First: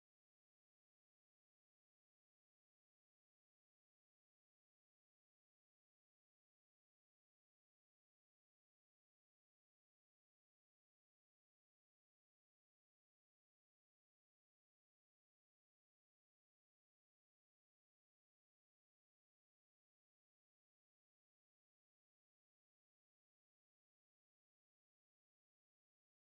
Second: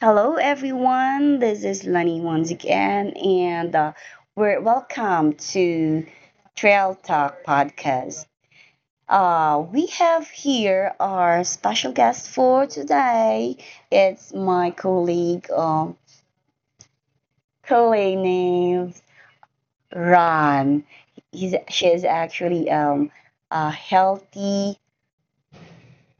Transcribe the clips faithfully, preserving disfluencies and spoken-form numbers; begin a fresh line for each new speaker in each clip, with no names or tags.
Hello, everyone. This is Lenny once again, and uh, we're welcome to Trail Talk Podcast. Uh, we have here our special guest for today. It's my colleague, um, colleague named Ron. He's she is actually um, a healthy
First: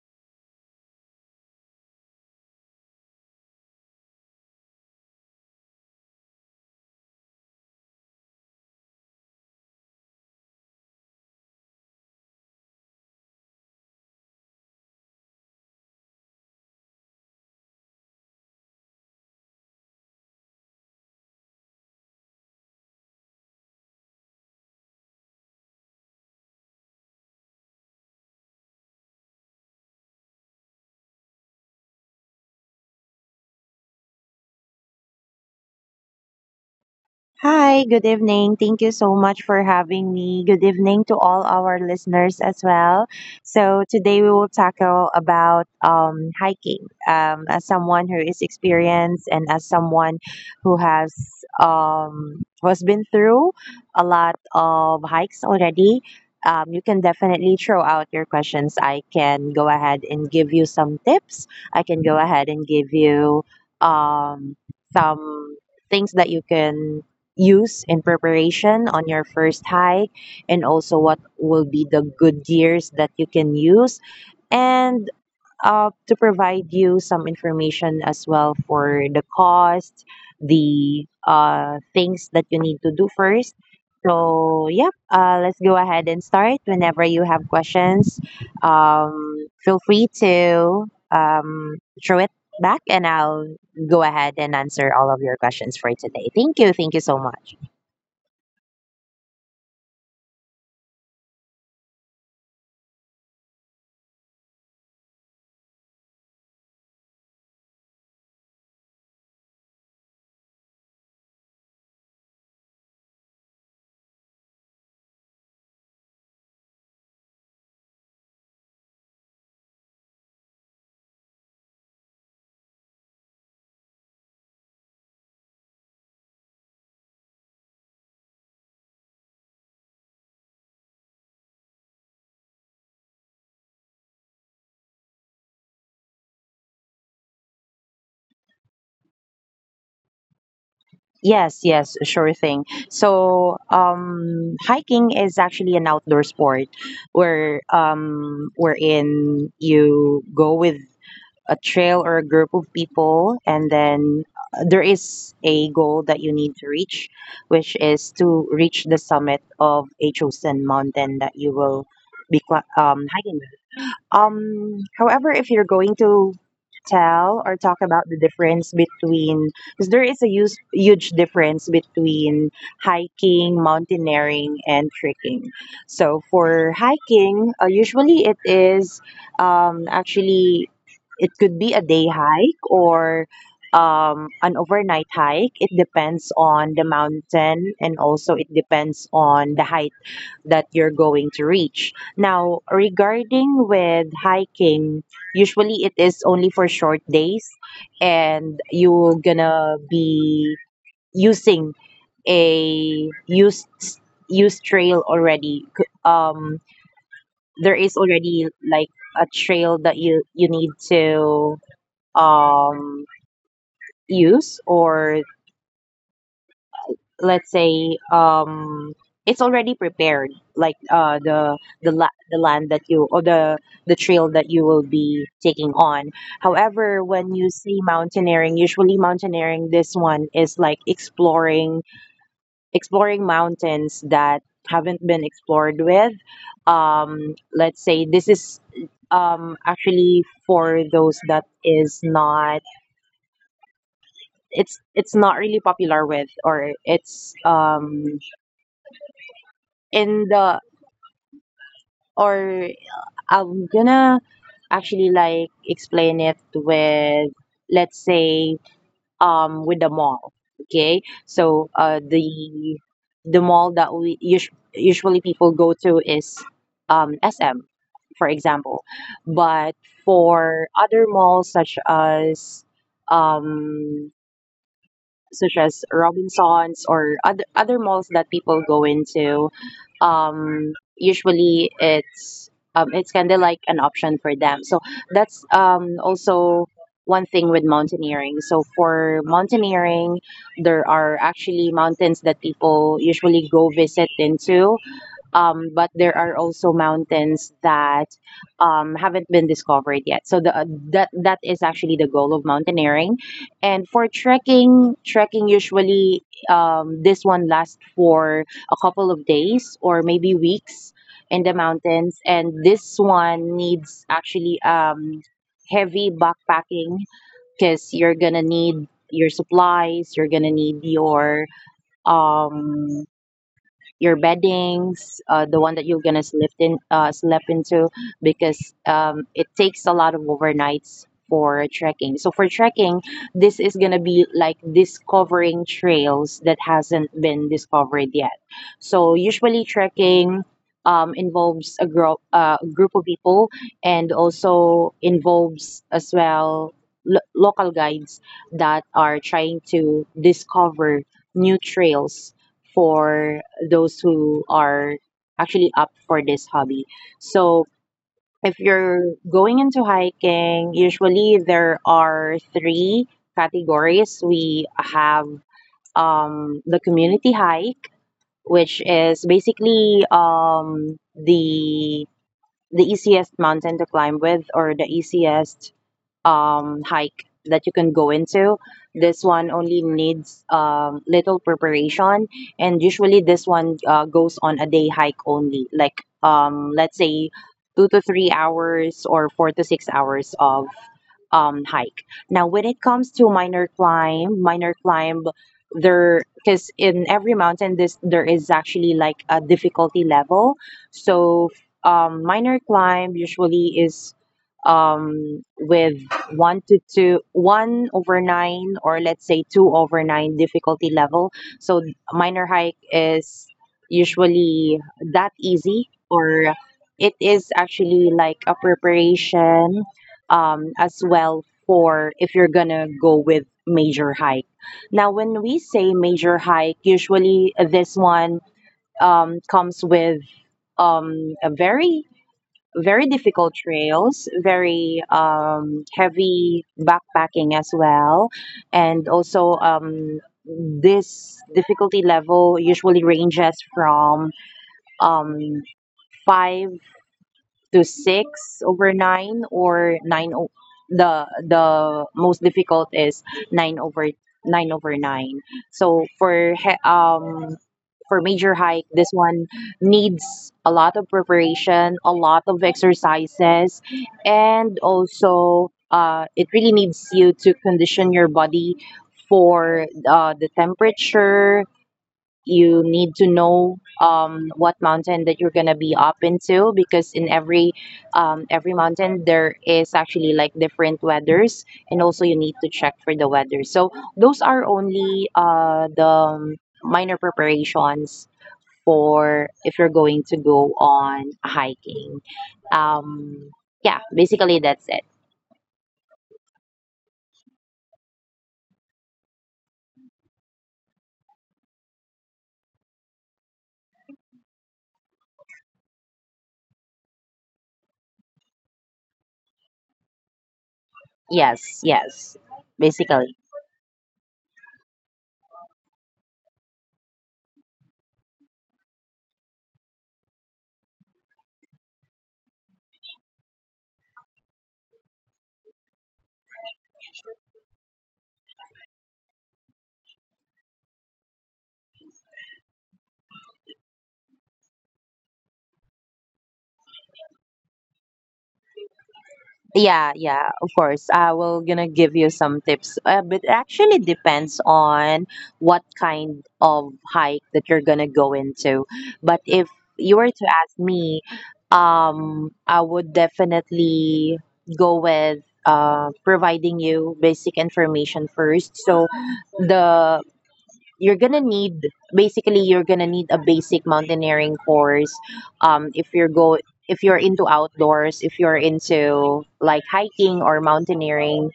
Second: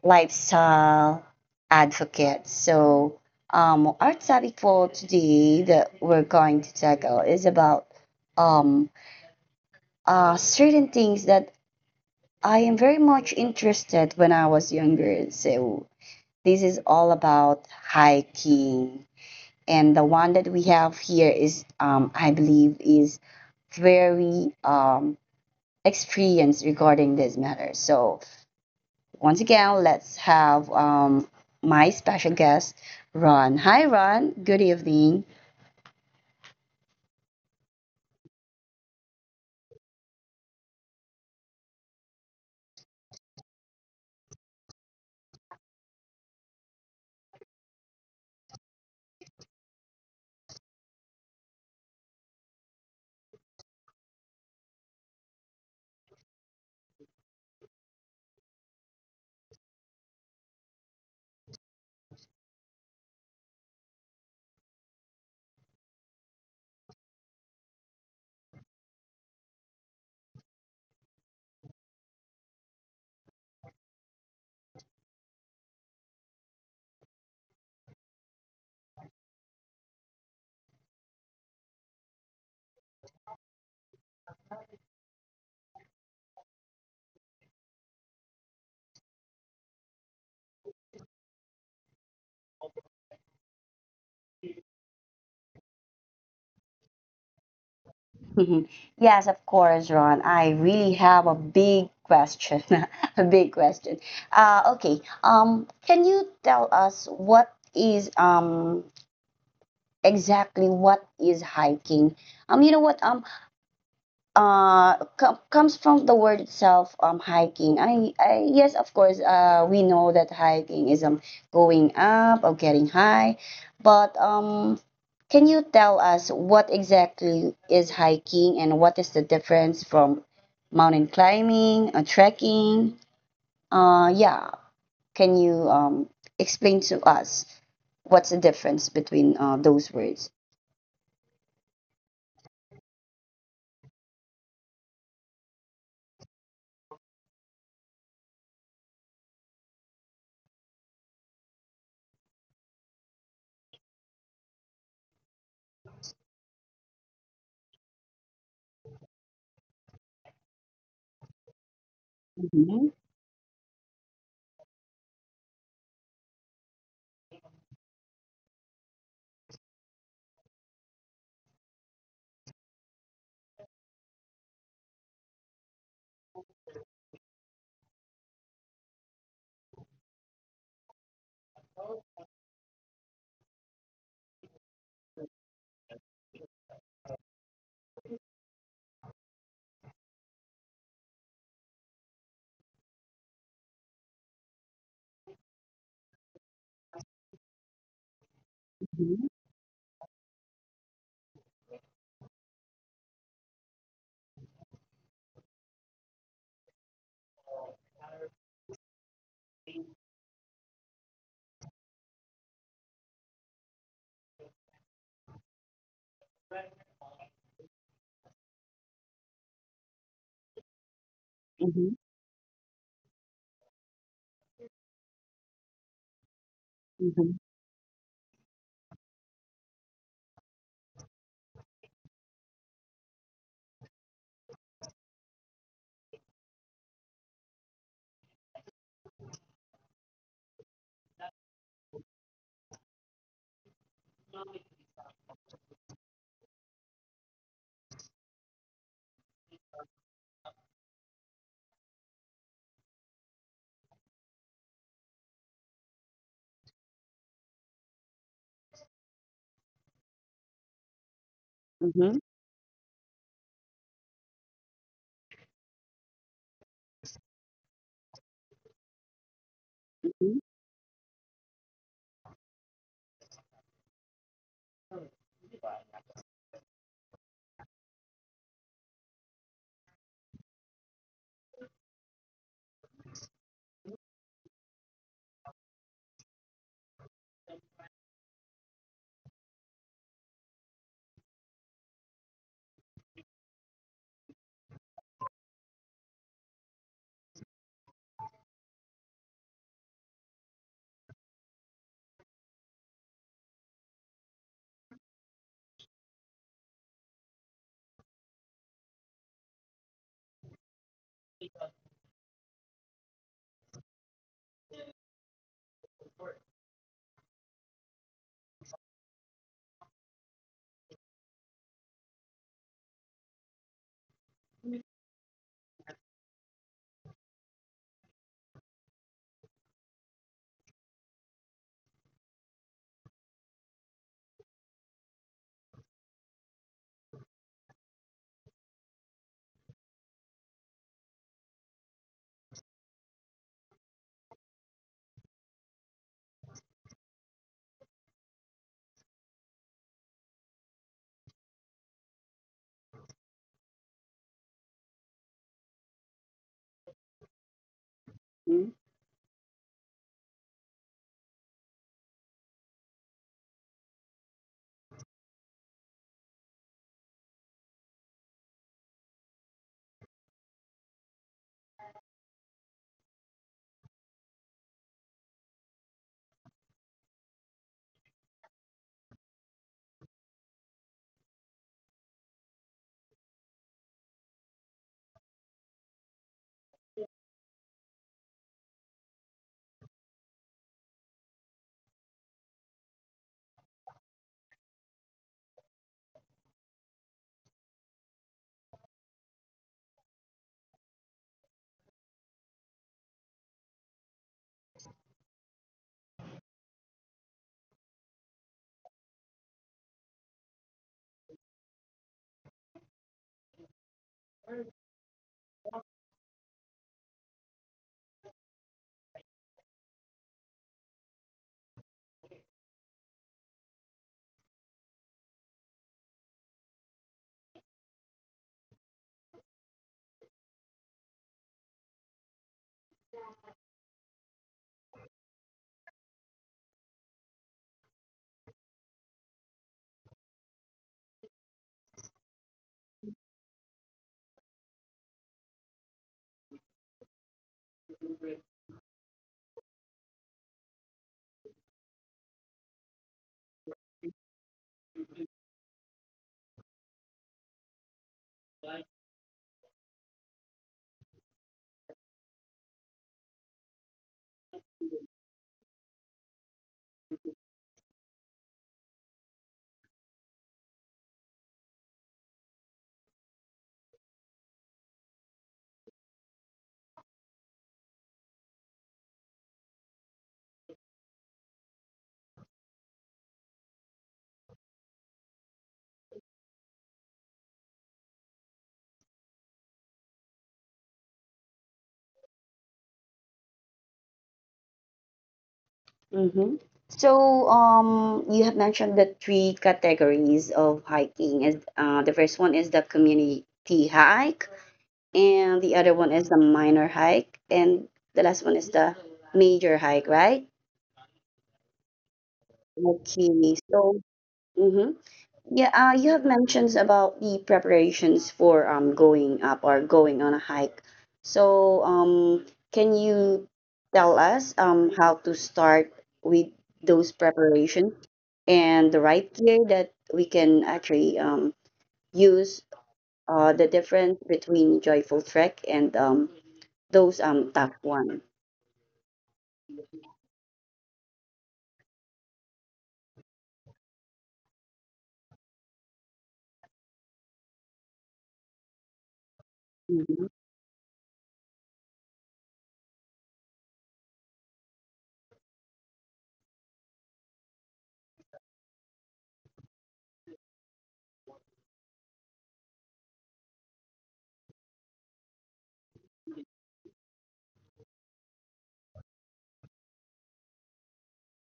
lifestyle advocate. So, um, our topic for today that we're going to tackle is about um, uh, certain things that I am very much interested when I was younger. So, this is all about hiking, and the one that we have here is, um, I believe, is very um, experienced regarding this matter. So, once again, let's have um, my special guest, Ron. Hi, Ron. Good evening.
Hi, good evening. Thank you so much for having me. Good evening to all our listeners as well. So today we will tackle about um, hiking. Um, as someone who is experienced and as someone who has um, who has been through a lot of hikes already, um, you can definitely throw out your questions. I can go ahead and give you some tips. I can go ahead and give you um, some things that you can use in preparation on your first hike, and also what will be the good gears that you can use, and uh, to provide you some information as well for the cost, the uh, things that you need to do first. So yeah, uh, let's go ahead and start whenever you have questions. Um, feel free to um, throw it back and I'll go ahead and answer all of your questions for today. Thank you. Thank you so much.
Yes, of course, Ron. I really have a big question. A big question. Uh, okay. Um, can you tell us what is um exactly what is hiking? Um, you know what? Um, uh com- comes from the word itself, um hiking. I, I yes, of course, uh we know that hiking is um going up or getting high, but um can you tell us what exactly is hiking and what is the difference from mountain climbing or trekking? uh yeah can you um explain to us what's the difference between uh, those words?
Yes, yes, sure thing. So, um, hiking is actually an outdoor sport where um, wherein you go with a trail or a group of people, and then uh, there is a goal that you need to reach, which is to reach the summit of a chosen mountain that you will be cli-
hmm
um, hiking. Um, however, if you're going to tell or talk about the difference between, because there is a use, huge difference between hiking, mountaineering, and trekking. So for hiking, uh, usually it is um, actually it could be a day hike or um, an overnight hike. It depends on the mountain and also it depends on the height that you're going to reach. Now, regarding with hiking, usually it is only for short days and you're
hmm
gonna be using a used used trail already. C- Um, there is already like a trail that you you need to um use, or let's say um it's already prepared, like uh the the la- the land that you, or the the trail that you will be taking on. However, when
hmm
you see mountaineering, usually mountaineering, this one is like exploring, exploring mountains that haven't been explored with, um let's say this is um actually for those that is not, it's it's not really popular with, or it's um in the or I'm gonna actually like explain it with, let's say, um with the mall. Okay, so uh
hmm
the the mall that we us- usually people go to is um S M, for example. But for other malls, such as um such as Robinsons or other other malls that people go into, um, usually it's um, it's kind of like an option for them. So that's um, also one thing with mountaineering. So for mountaineering, there are actually mountains that people usually go visit into, um, but there are also mountains that um, haven't been discovered yet. So the that that is actually the goal of mountaineering. And for trekking, trekking usually um, this one lasts for a couple of days or maybe weeks in the mountains, and this one needs actually um, heavy backpacking, because you're gonna need your supplies, you're gonna need your um your beddings, uh, the one that you're gonna sleep in, uh, sleep into, because um, it takes a lot of overnights for trekking. So for trekking, this is gonna be like discovering trails that hasn't been discovered yet. So usually trekking um, involves a group, uh, group of people, and also involves as well lo- local guides that are trying to discover new trails for those who are actually up for this hobby. So if
hmm
you're going into hiking, usually there are three categories. We have um, the community hike, which is basically um, the the easiest mountain to climb with, or the easiest um, hike that you can go into. This one only needs um, little preparation, and usually this one uh, goes on a day hike only, like um, let's say two to three hours or four to six hours of um, hike. Now, when it comes to minor climb, minor climb, there because in every mountain this there is actually like a difficulty level. So, um, minor climb usually is um with one to two, one over nine, or let's say two over nine difficulty level. So minor hike is usually that easy, or it is actually like a preparation um, as well for if you're gonna go with major hike. Now, when we say major hike, usually this one um, comes with um, a very very difficult trails, very um, heavy backpacking as well, and also um, this difficulty level usually ranges from um, five to six over nine, or nine o- the the most difficult is nine over nine over nine So for he- um for major hike, this one needs a lot of preparation, a lot of exercises, and also uh, it really needs you to condition your body for uh, the temperature. You need to know um, what mountain that you're gonna be up into, because in every um, every mountain there is actually like different weathers, and also you need to check for the weather. So those are only uh, the minor preparations for if you're going to go on hiking. Um, yeah, basically that's it.
hmm So, um, you have mentioned the three categories of hiking. Is uh, the first one is the community hike, and the other one is the minor hike, and the last one is the major hike, right?
Yes, yes, basically.
Okay. So, mhm. Yeah, uh, you have mentioned about the preparations for um going up or going on a hike. So, um, can you tell us um how to start with those preparation and the right gear that we can actually um use uh the difference between joyful trek and um those um tough one.
Yeah, yeah, of course. I will gonna give you some tips. Uh, but it actually depends on what kind of hike that you're gonna go into. But if you were
Mm-hmm,
to ask me, um, I would definitely go with uh, providing you basic information first. So the you're gonna need, basically you're gonna need a basic mountaineering course, um if you're go if you're into outdoors, if you're into like hiking or mountaineering,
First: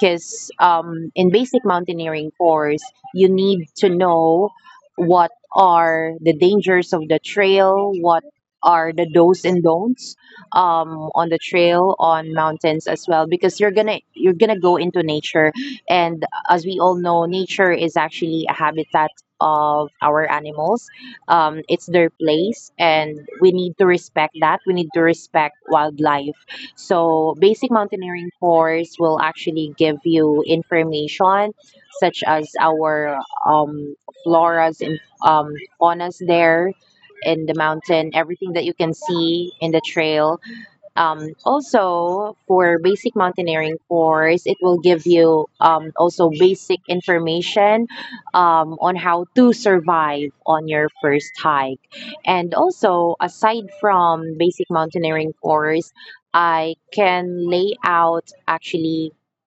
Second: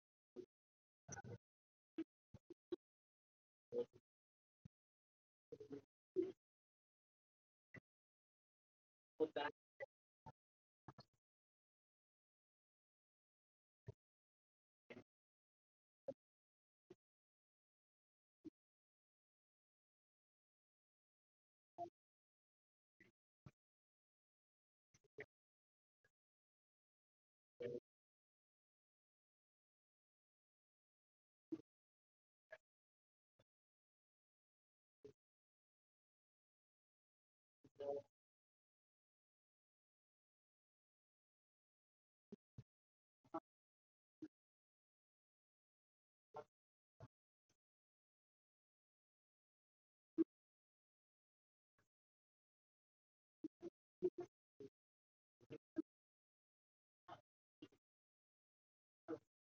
because um in basic mountaineering course, you need to know what are the dangers of the trail, what are the do's and don'ts um, on the trail, on mountains as well, because you're gonna you're gonna go into nature. And as we all know, nature is actually a habitat of our animals. Um, it's their place, and we need to respect that. We need to respect wildlife. So, basic mountaineering course will actually give you information such as our um, floras and um, faunas there in the mountain, everything that you can see in the trail. Um, also, for basic mountaineering course, it will give you um, also basic information um, on how to survive on your first hike. And also, aside from basic mountaineering course, I can lay out actually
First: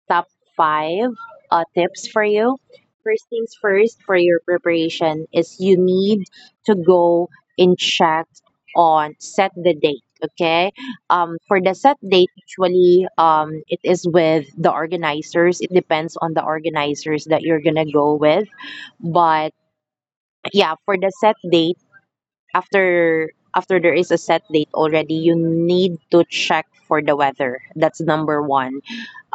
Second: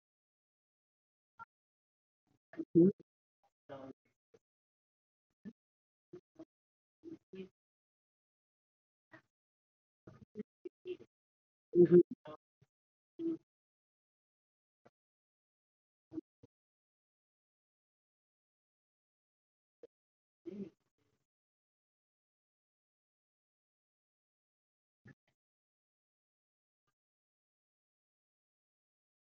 top five uh, tips for you. First things first, for your preparation, is you need to go and check on set the date. Okay. Um, for the set
mm-hmm,
date, usually um, it is with the organizers. It depends on the organizers that you're gonna go with. But yeah, for the set date, after after there is a set date already, you need to check for the weather. That's number one.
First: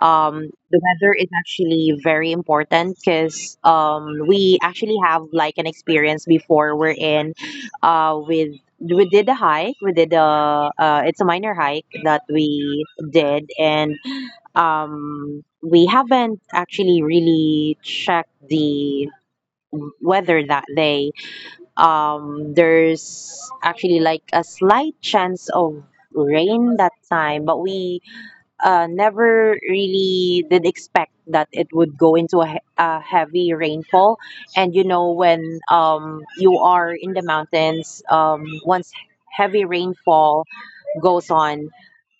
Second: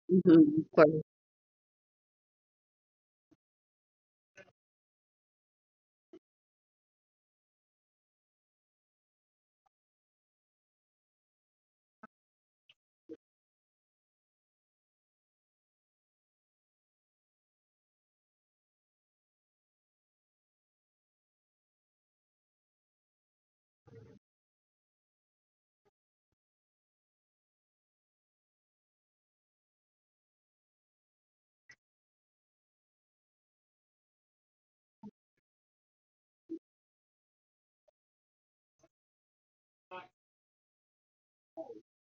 um,
mm-hmm, of
the
course.
weather is actually very important, because um, we actually have like an experience before. We're in uh, with we did a hike, we did a uh, it's a minor hike that we did. And um, we haven't actually really checked the weather that day. Um, there's actually like a slight chance of rain that time, but we uh, never really did expect that it would go into a, he- a heavy rainfall. And you know, when um, you are in the mountains, um, once heavy rainfall goes on,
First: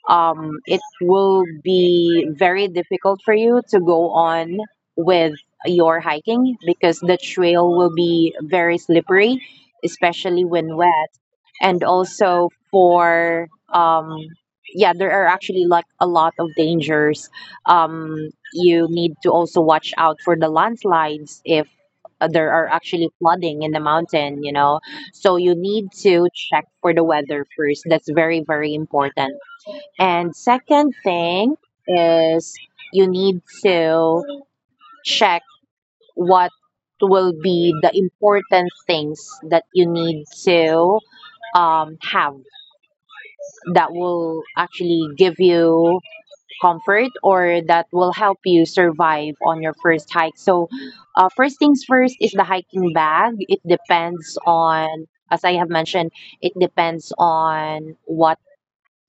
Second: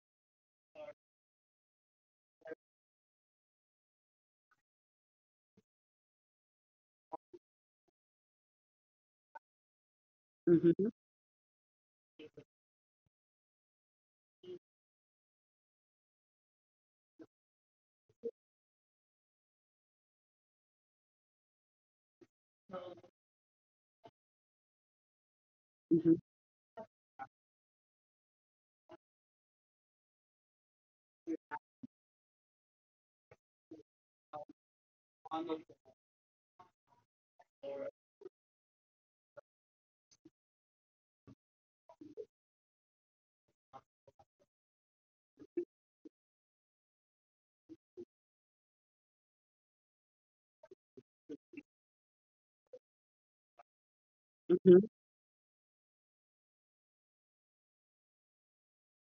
um, it will be very difficult for you to go on with your hiking, because the trail will be very slippery, especially when
Mm-hmm,
wet. And also for, um, yeah, there are actually like a lot of dangers. Um, you need to also watch out for the landslides. If uh, there are actually flooding in the mountain, you know. So you need
mm-hmm,
to check for the weather first. That's very, very important. And second thing is you need to check what will be the important things that you need to um, have, that will actually give you comfort, or that will help you survive on your first hike. So, uh, first things first is the hiking bag. It depends
mm-hmm,
on, as I have mentioned, it depends on what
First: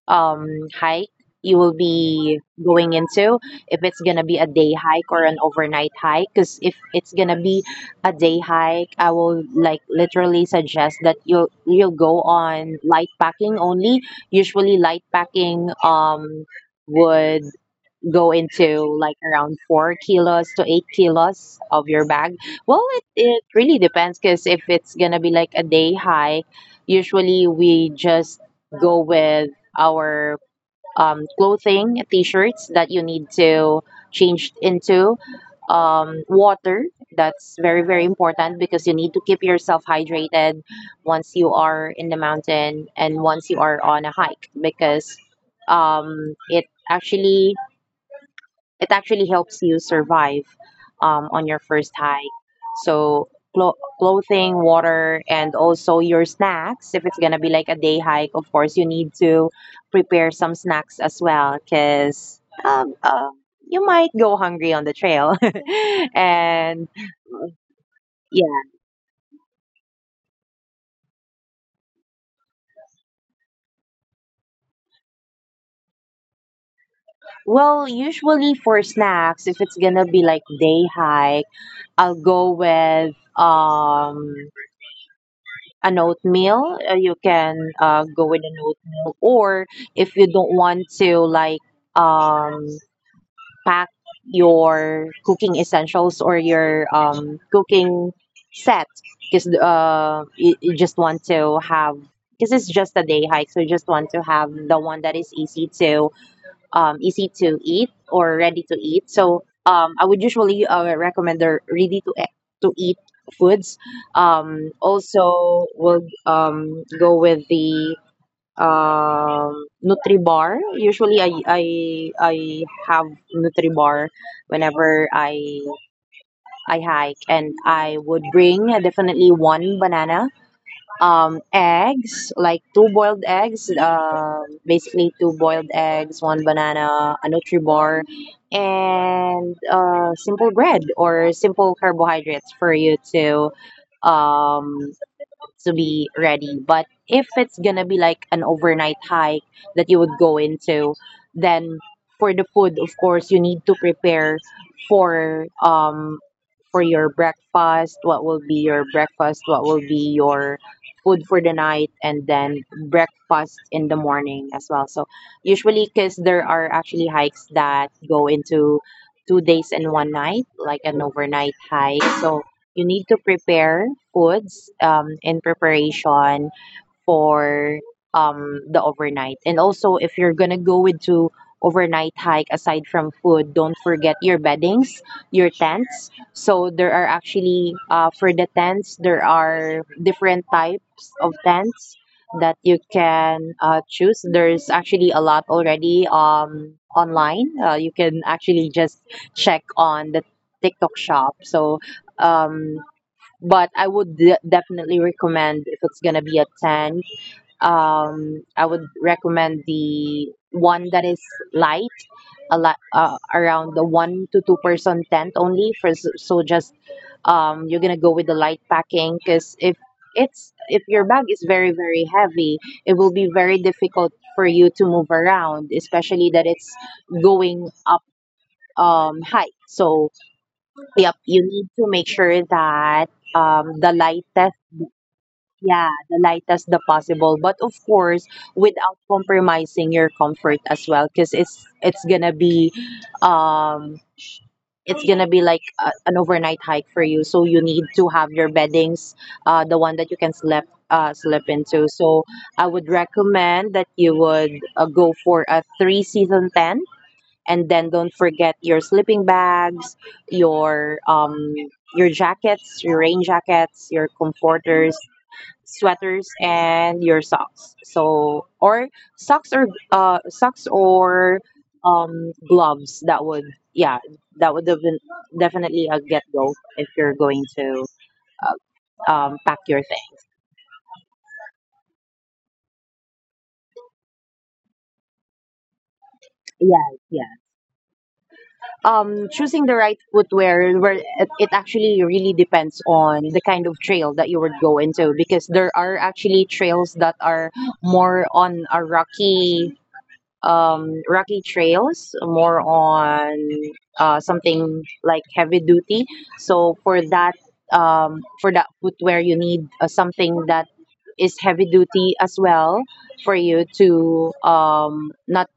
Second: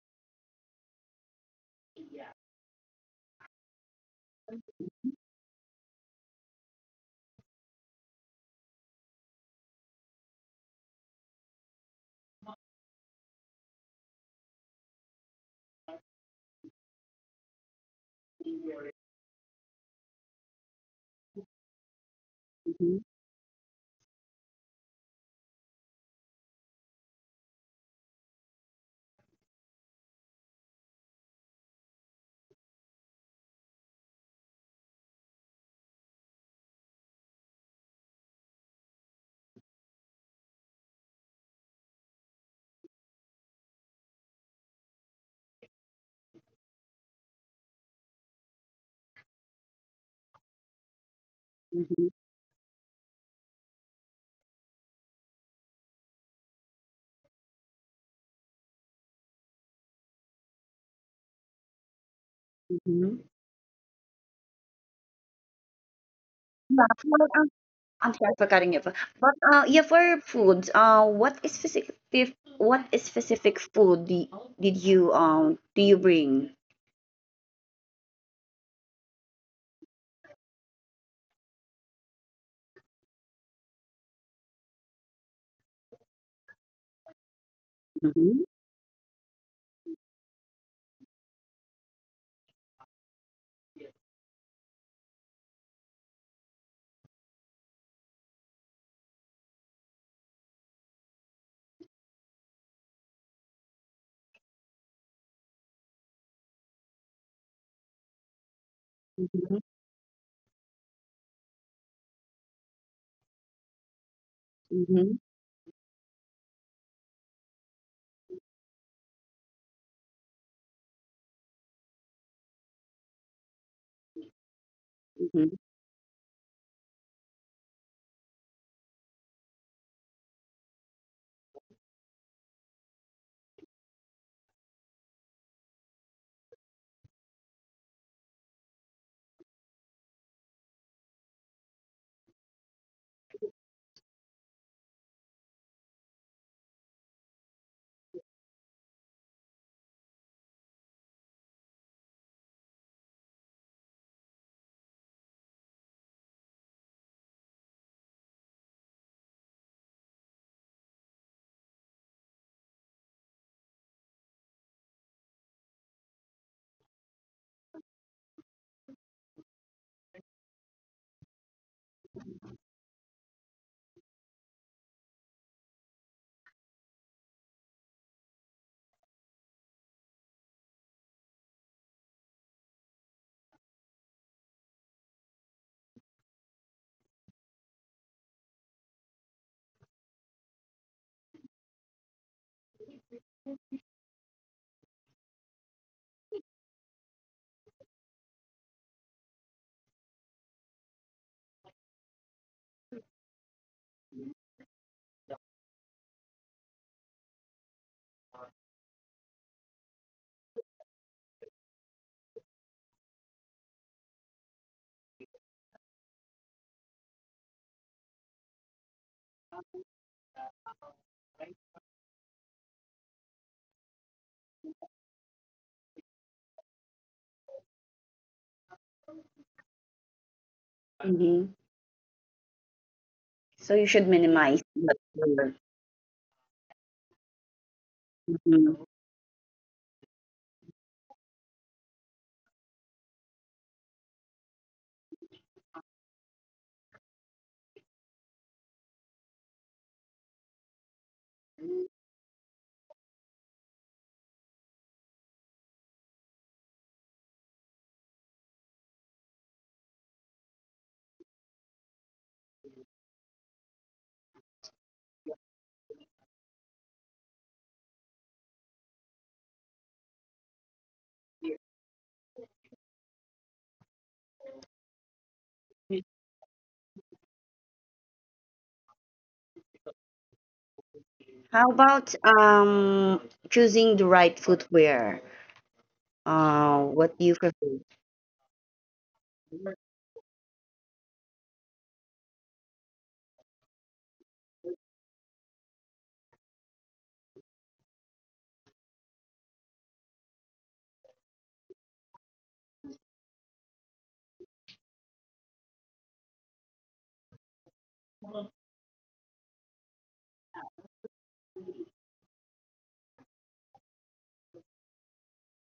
um, hike you will be going into, if it's gonna be a day hike or an overnight hike. Because if it's gonna be a day hike, I will like literally suggest that you'll you'll go on light packing only. Usually light packing um would go into like around four kilos to eight kilos of your bag. Well, it, it really depends because if it's gonna be like a day high, usually we just go with our um, clothing, t-shirts that you need to change into, um, water. That's very, very important, because you need to keep yourself hydrated once you are in the mountain and once you are on a hike, because um, it actually it actually helps you survive um, on your first
mm-hmm,
hike. So clo- clothing, water, and also your snacks. If it's gonna be like a day hike, of course you need to prepare some snacks as well, because um,
mm-hmm.
uh, you might go hungry on the trail. and
I'm sorry for
yeah,
cutting you off. But uh, yeah, for food, uh, what is specific if- what is specific food did, did you um do you bring?
well, usually for snacks, if it's gonna be like day hike, I'll go with um an oatmeal. Uh, you can uh, go
Mm-hmm.
with an oatmeal, or if you don't want to, like, um, pack your cooking essentials or your um, cooking set, because uh, you, you just want to have. Because it's just a day hike, so you just want to have the one that is easy to, um, easy to eat or ready to eat. So
Mm-hmm.
um, I would usually uh, recommend the ready to e- to eat foods. Um,
Mm-hmm.
also, will um, go with the um, NutriBar. Usually, I I I have NutriBar whenever
Mm-hmm.
I I hike, and I would bring definitely one banana, um, eggs, like two boiled eggs, um, basically two boiled eggs, one banana, a Nutribor, and uh, simple bread or simple carbohydrates for you to, um, to be ready. But if it's gonna be like an overnight hike that you would go into, then for the food, of course, you need to prepare for um for your breakfast. What will be your breakfast? What will be your food for the night? And then breakfast in the morning as well. So usually, because there are actually hikes that go into two days and one night, like an overnight hike. So you need to prepare foods um, in preparation for um, the overnight. And also, if you're gonna go with to overnight hike, aside from food, don't forget your beddings, your tents. So there are actually, uh, for the tents, there are different types of tents that you can uh, choose. There's actually a lot already um, online. Uh, you can actually just check on the TikTok shop. So um but I would de- definitely recommend if it's gonna be a ten. Um, I would recommend the one that is light, a lot, uh, around the one to two percent tent only, for s- so just um you're gonna go with the light packing, because if it's if your bag is very very heavy, it will be very difficult for you to move around, especially that it's going up um high. So yep, you
Mm-hmm.
need to make sure that
So you
um, the
should minimize.
lightest,
What you're-
yeah, the lightest the possible, but of course,
Mhm.
without compromising your comfort as well, because it's it's gonna be, um, it's gonna be like a, an overnight hike for you. So you need to have your beddings, uh, the one that you can slip, uh slip into. So I would recommend that you would uh, go for a three season tent, and then don't forget your sleeping bags, your um your jackets, your rain jackets, your comforters, sweaters, and your socks. So, or socks or uh socks or um gloves. That would yeah that would have been definitely a get go if you're going to uh, um pack your thing.
How about um choosing the right footwear? Uh,
Yeah,
what do you
yeah.
prefer?
Um, choosing the right footwear, where it, it actually really depends on the kind of trail that you would go into, because there are actually trails that are more on a rocky um, rocky trails, more on uh, something like heavy duty. So for that, um, for that footwear, you need uh, something that is heavy duty as well for you to, um, not,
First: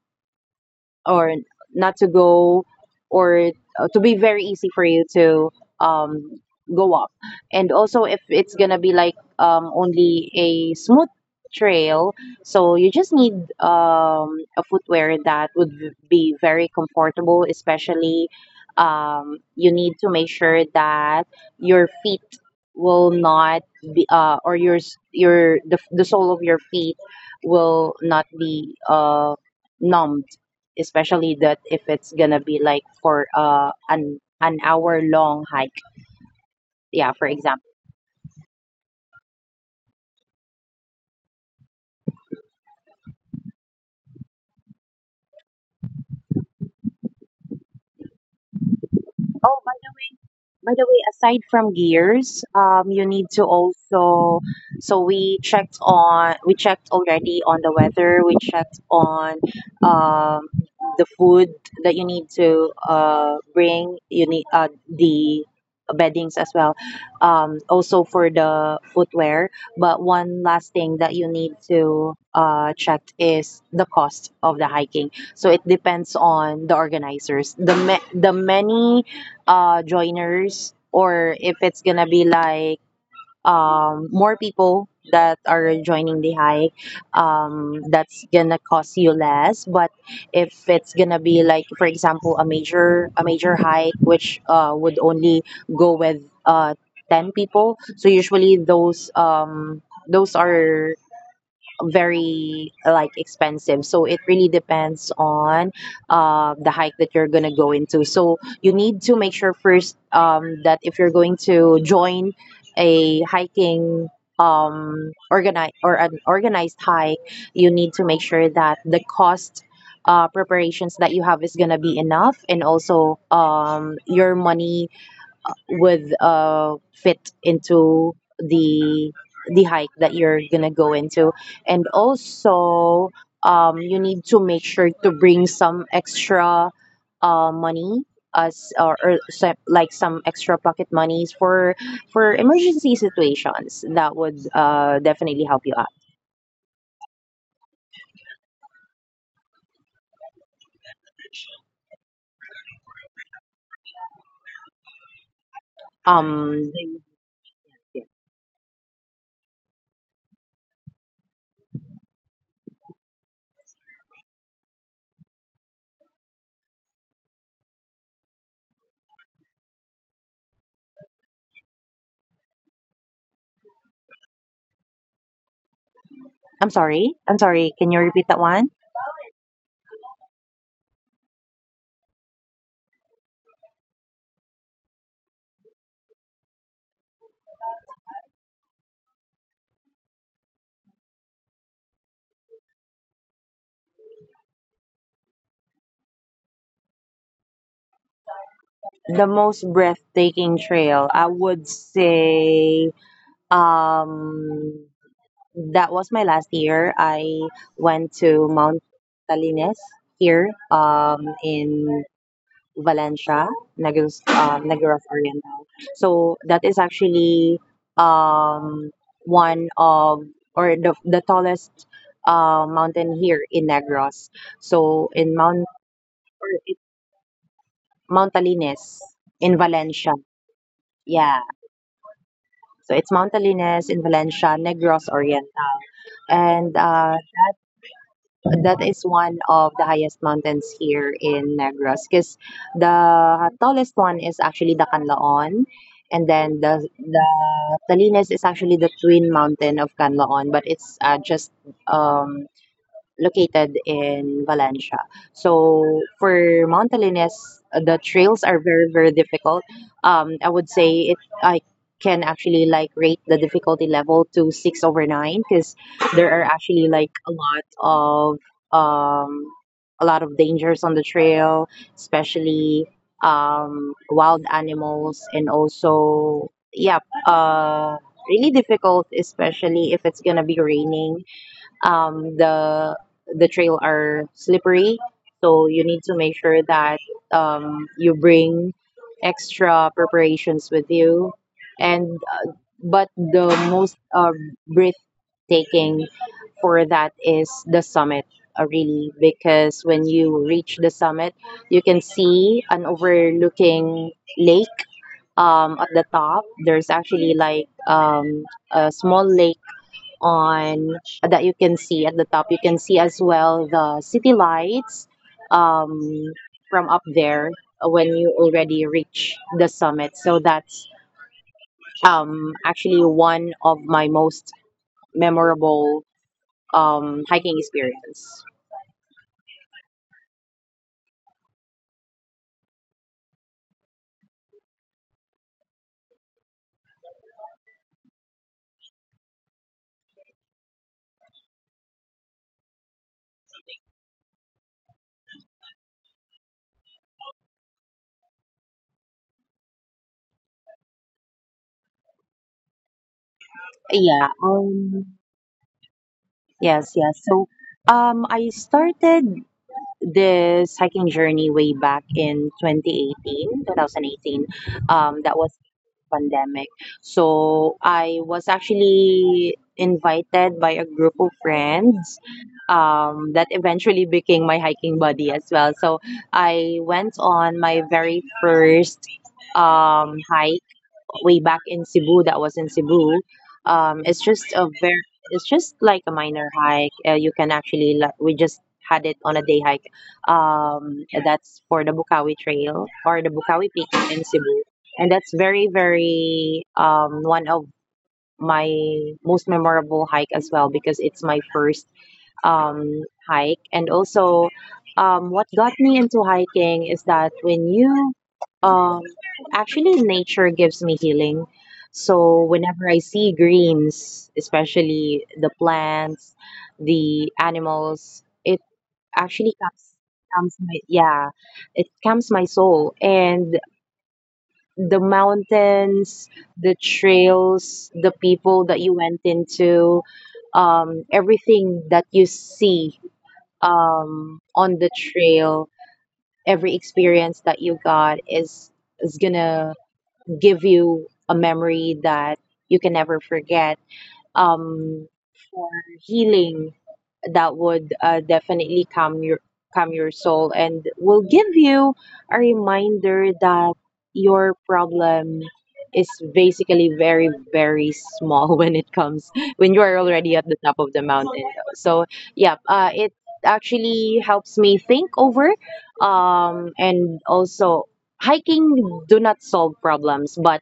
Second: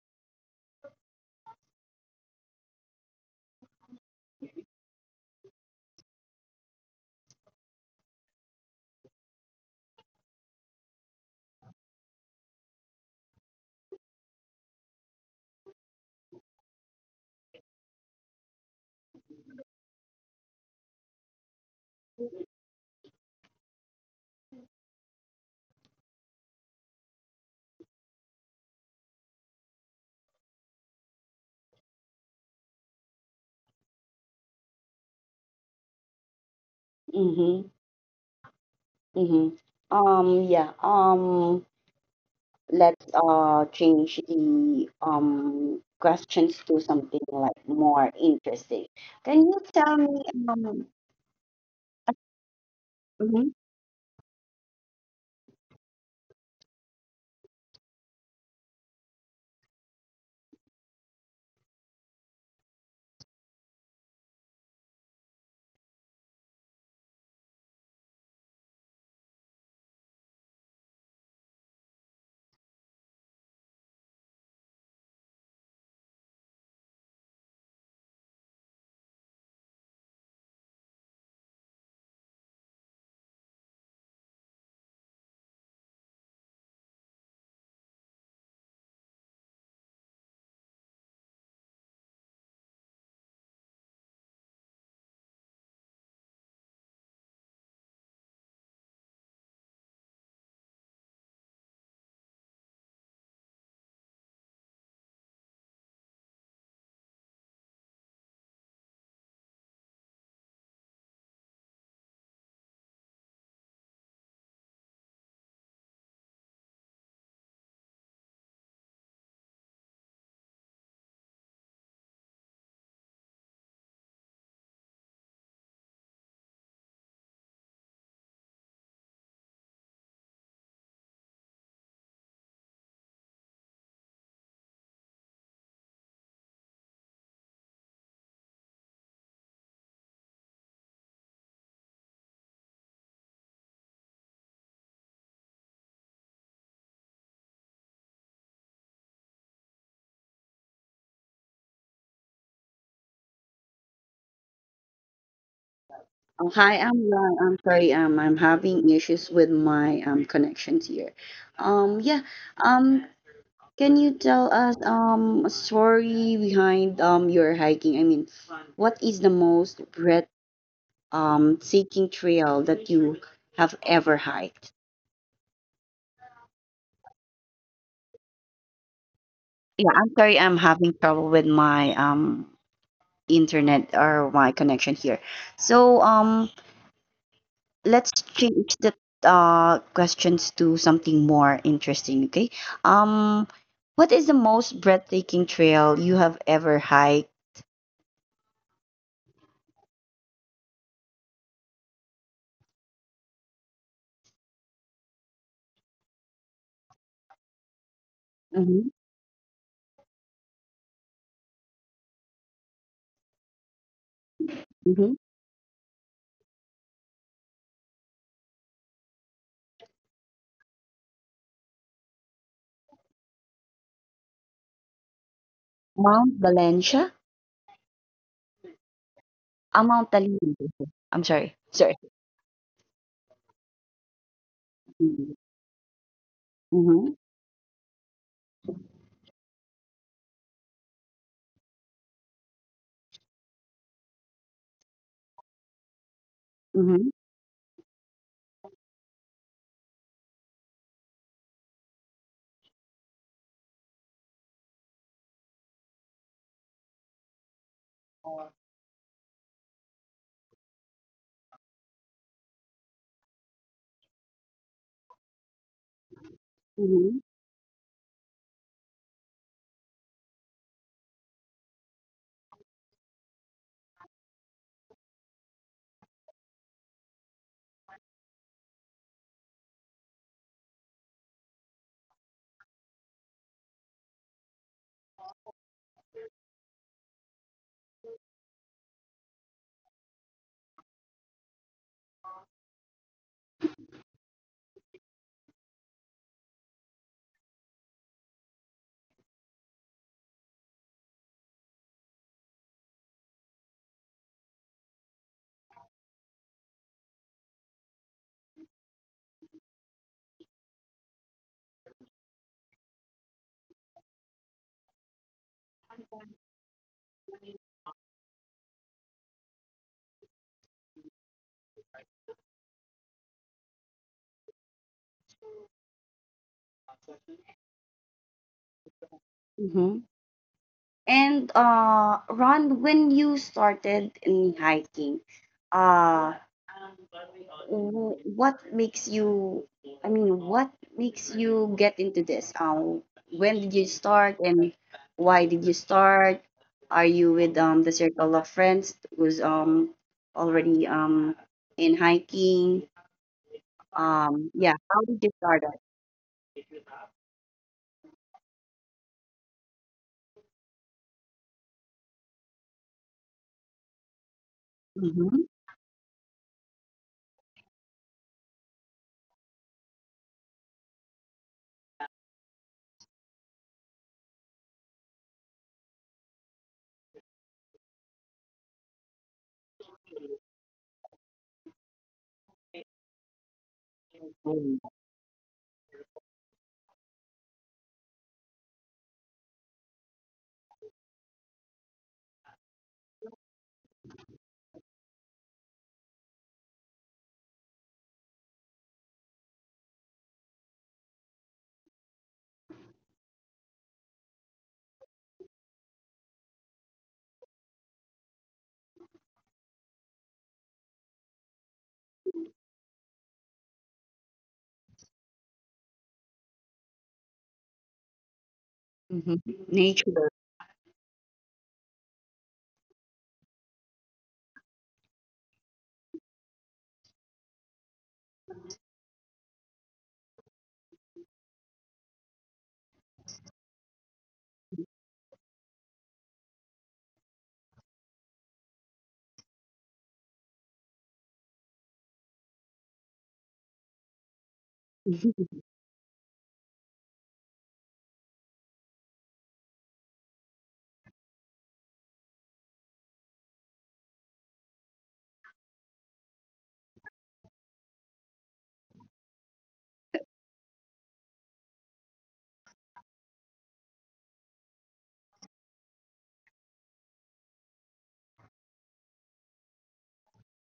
or not to go, or uh, to be very easy for you to um, go up. And also, if it's gonna be like um, only a smooth trail, so you just need um, a footwear that would v- be very comfortable, especially. Um, you need to make sure that your feet will not be, uh, or your s- your the, the sole of your feet will not be uh, numb, especially that if it's gonna be like for uh an an hour long hike. Yeah, for example.
Mm-hmm. Mm-hmm. Um, yeah. Um, let's uh change the um questions to something like more interesting. Can you
Oh, by the
tell
way,
me
by
um
the way, aside from gears, um, you need to
mhm.
also. So we checked on, we checked already on the weather. We checked on um, the food that you need to uh bring. You need uh the beddings as well. Um, also for the footwear. But one last thing that you need to uh check is the cost of the hiking. So it depends on the organizers. The ma- the many uh joiners, or if it's gonna be like um more people that are joining the hike, um that's gonna cost you less, but if it's gonna be like, for example, a major a major hike which uh would only go with uh ten people, so usually those um those are very, like, expensive, so it really depends on uh, the hike that you're gonna go into, so you need to make sure first um, that if you're going to join a hiking, um, organize or an organized hike, you need to make sure that the cost, uh, preparations that you have is gonna be enough, and also um, your money would uh, fit into the the hike that you're gonna go into, and also um, you need to make sure to bring some extra uh, money as, or, or se- like some extra pocket monies for for emergency situations that would uh, definitely help you out.
Oh,
um
hi, I'm Ron. I'm sorry, um I'm having issues with my um connections here. Um yeah, um can you tell us um a story behind um your hiking? I mean, what is the most breath um seeking trail that you have ever hiked?
I'm sorry. I'm sorry. Can you repeat that one?
Yeah, I'm sorry, I'm having trouble with my um internet or my connection here. So um let's change the uh questions to something more interesting, okay? Um what is the most breathtaking trail you have ever hiked?
The most breathtaking trail, I would say, um, that was my last year. I went to Mount
Mm-hmm,
Talines here, um, in Valencia, Negros, um, Negros
mm-hmm.
Oriental. So that is actually um, one of, or the, the tallest uh, mountain here in Negros. So in Mount,
Mount
or it,
Valencia?
Mount Talines in
Ah, Mount
Valencia,
Taliban. I'm
yeah.
sorry. Sorry.
So it's Mount Talines in Valencia, Negros
Mm-hmm,
Oriental, and
mm-hmm,
uh, that is one of the highest mountains here in Negros because the tallest one is actually the Canlaon, and then the the Talines is actually the twin mountain of Canlaon, but it's uh, just um, located in Valencia. So for Montelines, the trails are very very difficult. Um, I would say it I can actually, like, rate the difficulty level to six over nine, because there are actually, like,
mm-hmm,
a lot of um a lot of dangers on the trail, especially um wild animals, and also, yeah, uh really difficult, especially if it's gonna be raining. Um, the the trail are slippery, so you need to make sure that um, you bring extra preparations with you. And uh, But the most uh, breathtaking for that is the summit, uh, really, because when you reach the summit you can see an overlooking lake. Um, at the top, there's actually, like, um, a small lake on that you can see at the top. You can see as well the city lights um, from up there, when you already reach the summit. So that's um, actually one of my most memorable um, hiking experience.
mm-hmm. And uh Ron, when you started in hiking, uh w- what makes you, I mean, what makes you get into this, um when did you start and why did you start? Are you with um the circle of friends who's um already um in hiking?
Yeah.
um yeah how
Um,
did you start it?
yes. Yes. So um, I started this hiking journey way back in twenty eighteen, two thousand eighteen. Um, that
Mm-hmm.
was pandemic. So I was actually invited by a group of friends um, that eventually became my hiking buddy as well. So I went on my very first um, hike way back in Cebu, that was in Cebu. Um, it's just a very it's just like a minor hike. Uh, you can actually, like, we just had it on a day hike. Um, that's for the Bukawi Trail or the Bukawi Peak in Cebu, and that's very very, um, one of my most memorable hike as well, because it's my first um, hike. And also, um, what got me into hiking is that when you, um, actually, nature gives me healing. So whenever I see greens, especially the plants, the animals, it
Mm-hmm.
actually comes,
Nature.
comes my, yeah, it calms my soul. And the mountains, the trails, the people that you went into, um, everything that you see um, on the trail, every experience that you got is is gonna give you a memory that you can never forget, um, for healing that would uh, definitely calm your calm your soul, and will give you a reminder that your problem is basically very very small when it comes when you are already at the top of the mountain, though. So yeah, uh, it actually helps me think over, um, and also, hiking do not solve problems, but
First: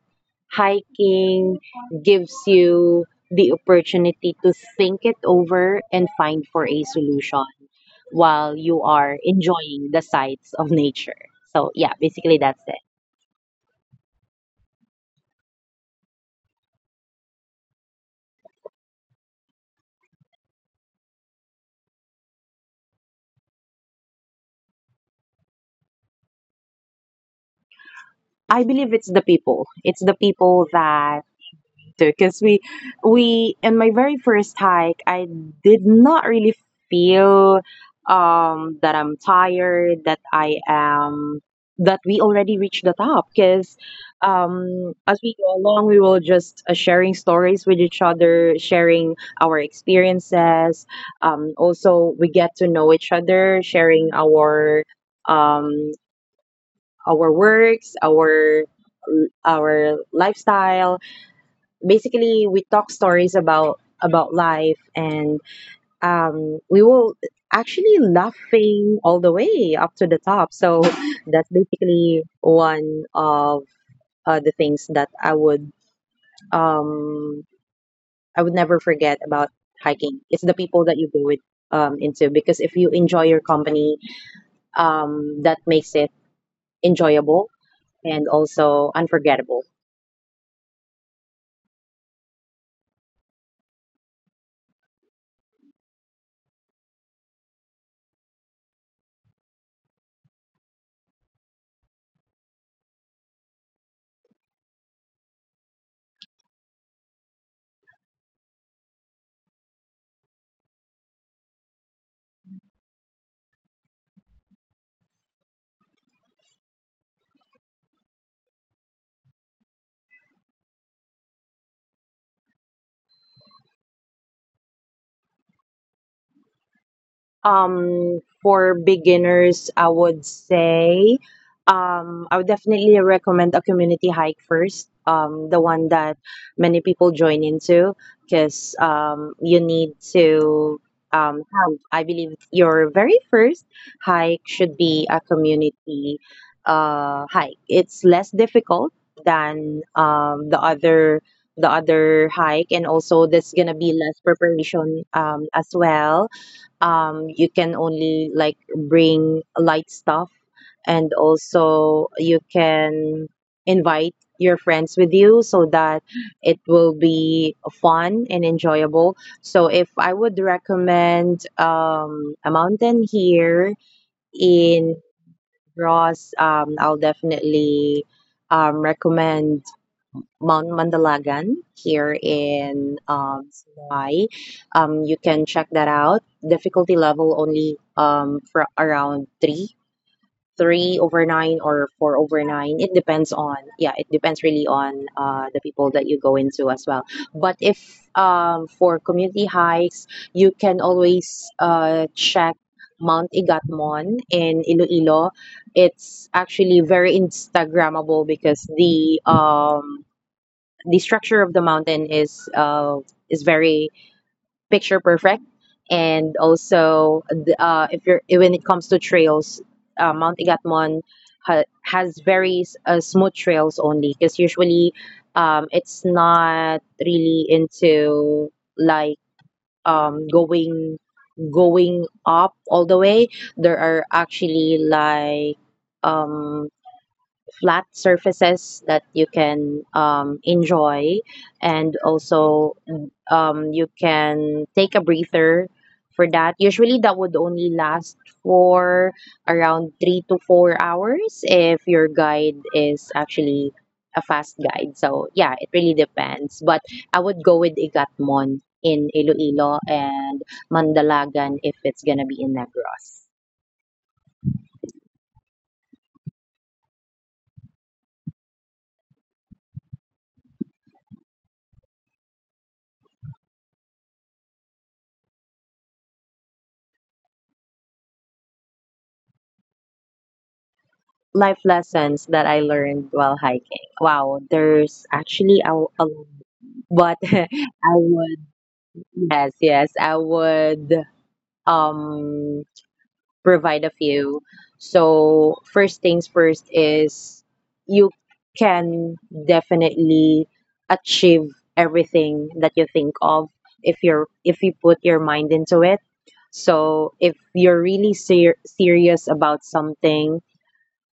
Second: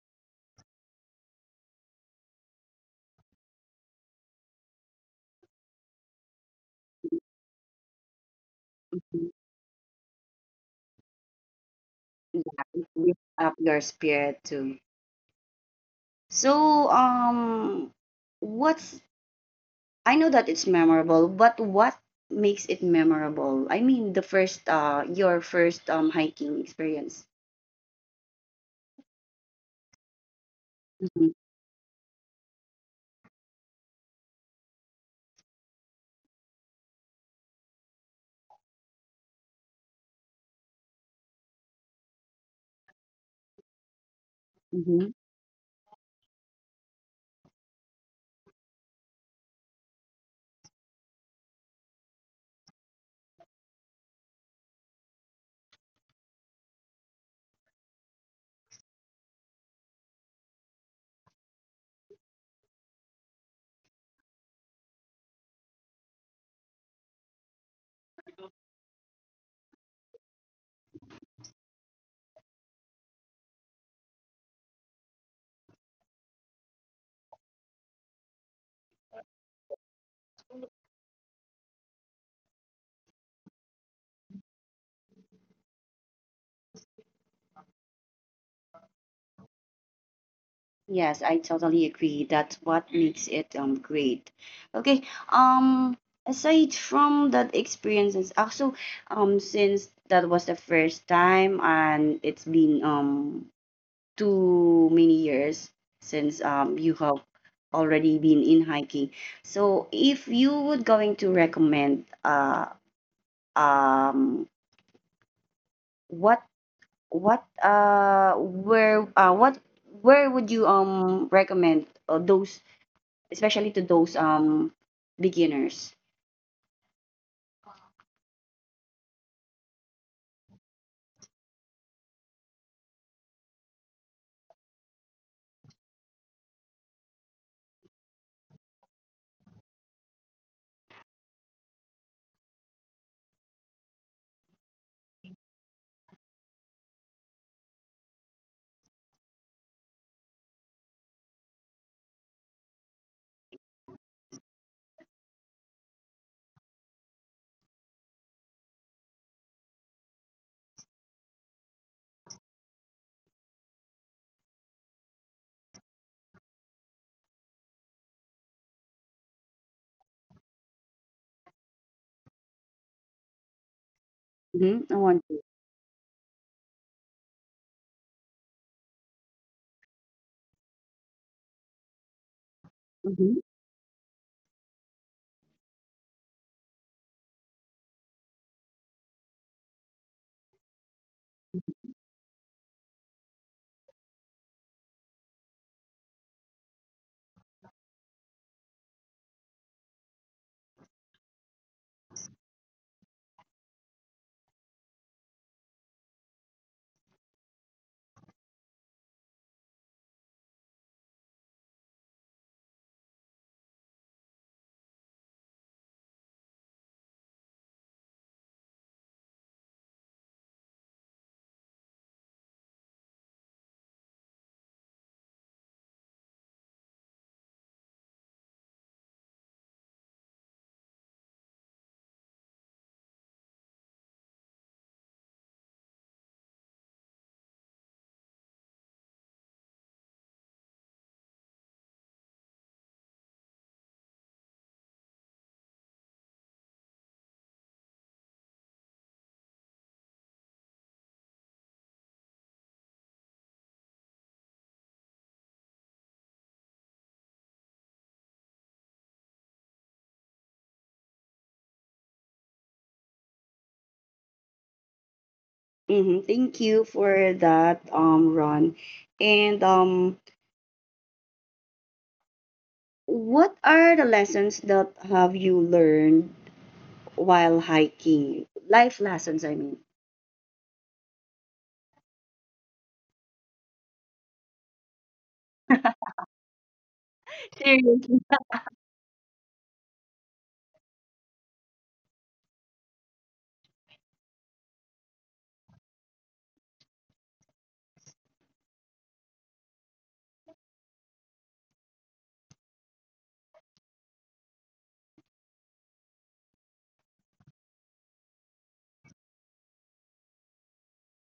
hiking gives you the opportunity to think it over and find for a solution while you are enjoying the sights of nature. So yeah, basically that's it.
Yeah, lift up your spirit too. So um what's I know that it's memorable, but what makes it memorable? I mean, the first, uh, your first um, hiking experience.
I believe it's the people. It's the people that
Mhm,
To, because we we in my very first hike i did not really feel um that i'm tired, that I am that we already reached the top. Because um
mhm.
as we go along, we will just uh, sharing stories with each other, sharing our experiences. Um also, we get to know each other, sharing our um our works, our our lifestyle. Basically, we talk stories about about life. And um, we will actually laughing all the way up to the top. So that's basically one of uh, the things that i would um, i would never forget about hiking. It's the people that you go with, um, into because if you enjoy your company, um, that makes it enjoyable and also unforgettable.
Yes, I totally agree. That's what makes it um great. Okay. Um, aside from that experiences, also um, since that was the first time and it's been um too many years since um, you have already been in hiking. So if you would going to recommend uh, um, what what uh where uh what where would you um recommend uh, those, especially to those um beginners?
Um, for beginners, I would say um, I would definitely recommend a community hike first, um, the one that many people join into. Because um, you need to um, have, I believe, your very first hike should be a community uh, hike. It's less difficult than um, the other the other hike, and also there's gonna be less preparation um, as well. Um, you can only like bring light stuff, and also you can invite your friends with you, so that it will be fun and enjoyable. So if I would recommend um, a mountain here
Mm-hmm.
in
I want to.
ross, um, I'll definitely um, recommend Mount Mandalagan here in
Mm-hmm.
um, Hawaii. Um, you can check that out. Difficulty level only um, for around three, three over nine or four over nine. It depends on, yeah, it depends really on uh, the people that you go into as well. But if um, for community hikes, you can always uh, check Mount Igatmon in Iloilo. It's actually very Instagrammable because the um, the structure of the mountain is uh, is very picture perfect. And also the, uh, if you're, when it comes to trails, uh, Mount Igatmon ha- has very s- uh, smooth trails only. Because usually um, it's not really into like um, going going up all the way. There are actually like um flat surfaces that you can um, enjoy, and also um, you can take a breather for that. Usually that would only last for around three to four hours if your guide is actually a fast guide. So yeah, it really depends. But I would go with igatmon in iloilo and mandalagan if it's gonna be in negros.
Mm-hmm. Thank you for that, um, Ron. And um, what are the lessons that have you learned while hiking? Life lessons, I mean.
Life lessons that I learned while hiking. Wow, there's actually a, a what I
Seriously.
would, yes, yes, I would um provide a few. So first things first is you can definitely achieve everything that you think of if you're if you put your mind into it. So if you're really ser- serious about something,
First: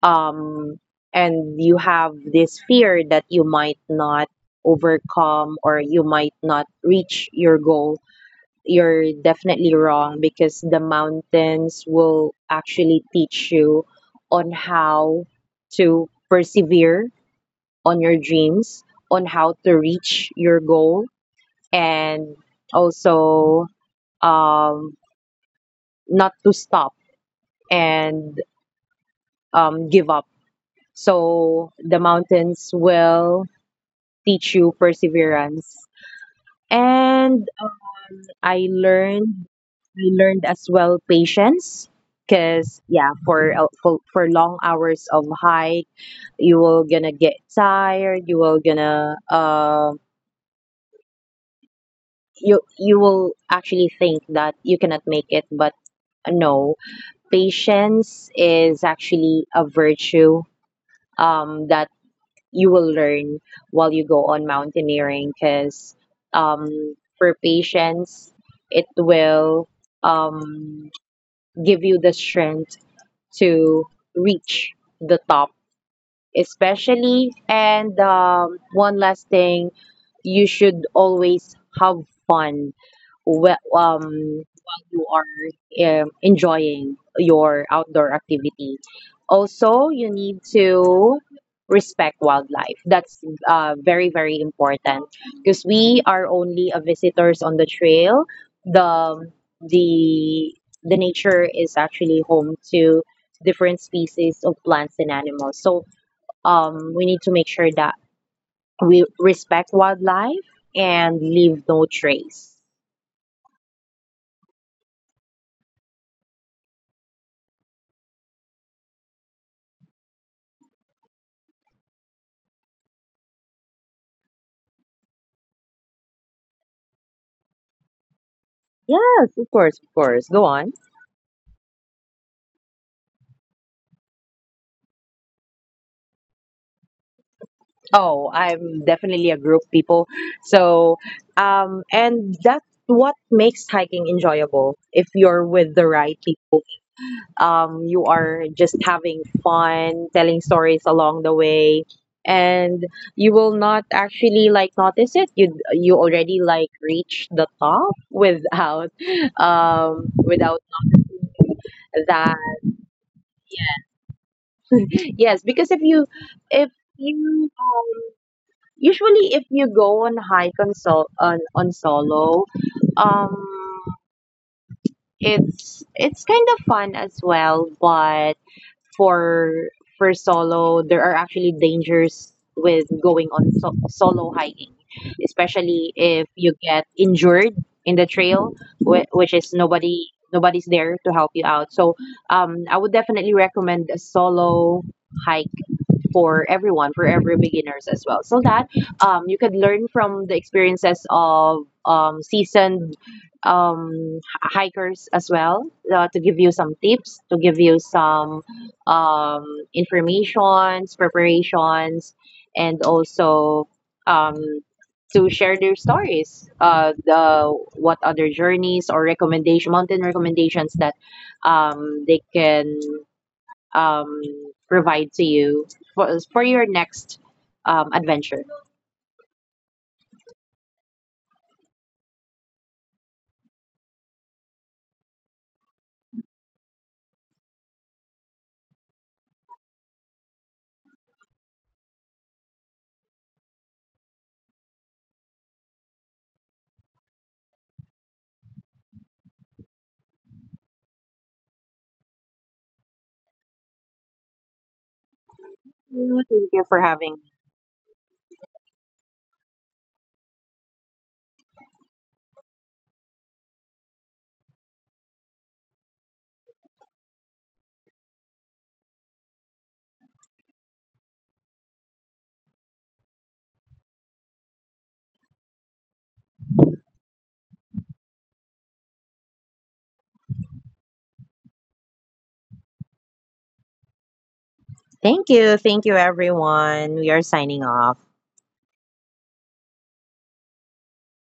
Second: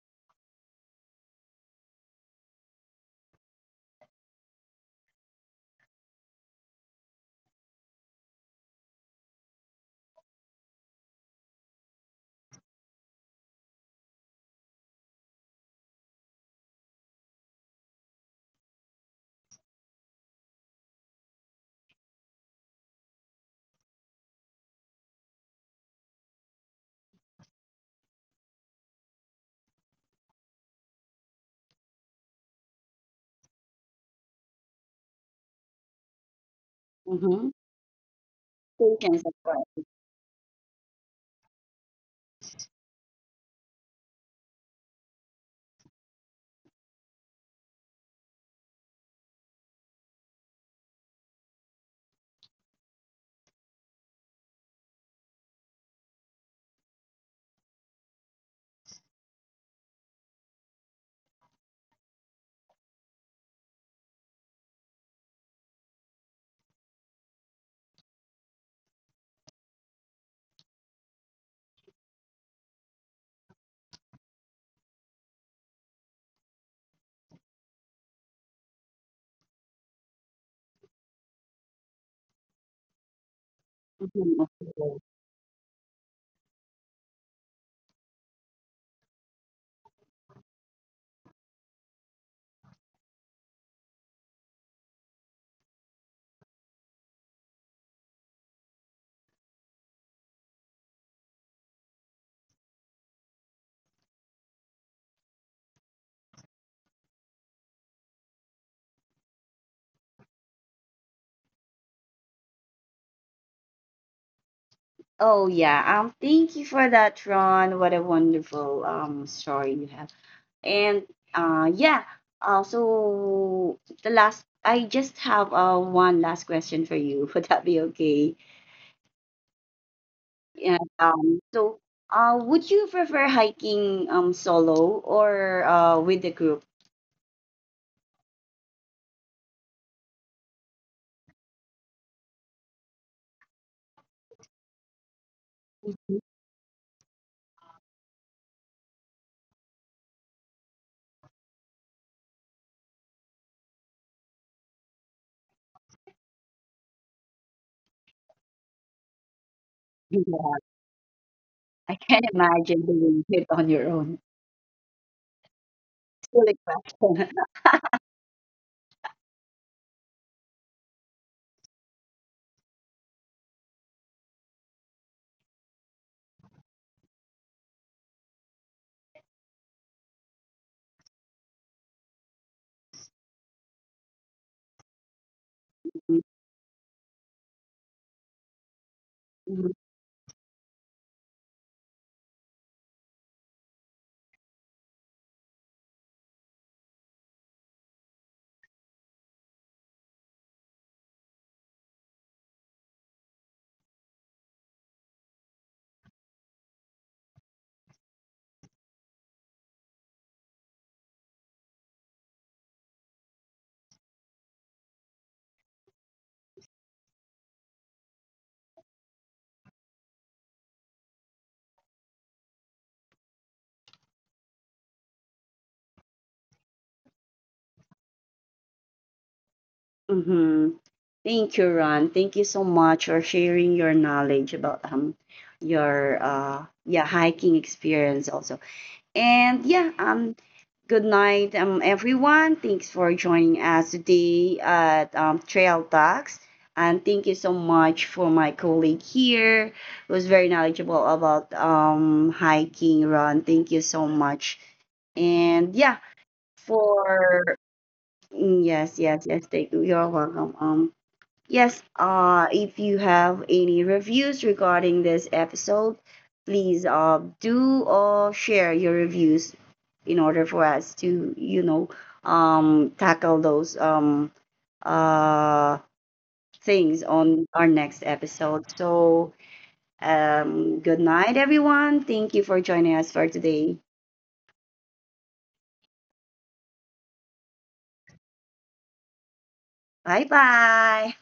um, and you have this fear that you might not overcome, or you might not reach your goal, you're definitely wrong. Because the mountains will actually teach you on how to persevere on your dreams, on how to reach your goal, and also um, not to stop and um, give up. So the mountains will teach you perseverance. And
Mm-hmm.
I
Patience, of
learned,
course.
I learned as well, patience. Because yeah, for, uh, for for long hours of hike, you will gonna get tired, you will gonna uh you you will actually think that you cannot make it. But no, patience is actually a virtue um that you will learn while you go on mountaineering. Because um, for patience, it will um, give you the strength to reach the top especially. And um, one last thing, you should always have fun wh- um,
Mhm.
while you are um, enjoying your outdoor activity. Also, you need to respect wildlife. That's uh, very, very important, because we are only a visitors on the trail. The um, the the nature is actually home to different species of plants and animals. So um, we need to make sure that we respect wildlife and leave no trace.
Oh yeah. Um, thank you for that, Ron. What a wonderful um story you have. And uh yeah. Uh, so the last, I just have uh one last question for you. Would that be okay?
Yes, of course, of course. Go on.
Yeah. Um so uh would you prefer hiking um solo or uh with the group?
Oh, I'm definitely a group people. So, um, and that's what makes hiking enjoyable if you're with the right people. Um, you are just having fun, telling stories along the way, and you will not actually like notice it. You you already like reach the top without um,
Yeah,
without
I can
that.
imagine doing it on your own.
Yes, because if you
Really
if
question.
you usually if you go on hike on sol on, on solo, um, it's it's kind of fun as well. But for for solo, there are actually dangers with going on so- solo hiking, especially if you get injured in the trail, wh- which is
Mhm.
nobody nobody's there to help you out. So um, I would definitely recommend a solo hike for everyone, for every beginners as well. So that um, you could learn from the experiences of um, seasoned um, h- hikers as well, uh, to give you some tips, to give you some um, informations, preparations, and also um, to share their stories, uh, the what other journeys or recommendation mountain recommendations that um, they can um, provide to you for, for your next um, adventure.
Mhm. Thank you, Ron. Thank you so much for sharing your knowledge about um your uh yeah hiking experience also. And yeah, um good night, um everyone. Thanks for joining us today at um Trail Talks. And thank you so much for my colleague here who's very knowledgeable about um hiking, Ron. Thank you so much. And yeah,
Thank you Thank you for having me.
for mm, yes, yes, yes, they do. You're welcome. Um, yes, uh, if you have any reviews regarding this episode, please uh do uh share your reviews in order for us to, you know, um tackle those um uh things on our next episode. So, um, good night, everyone. Thank you for joining us for today.
Thank you. Thank you, everyone. We are signing off.
Bye bye.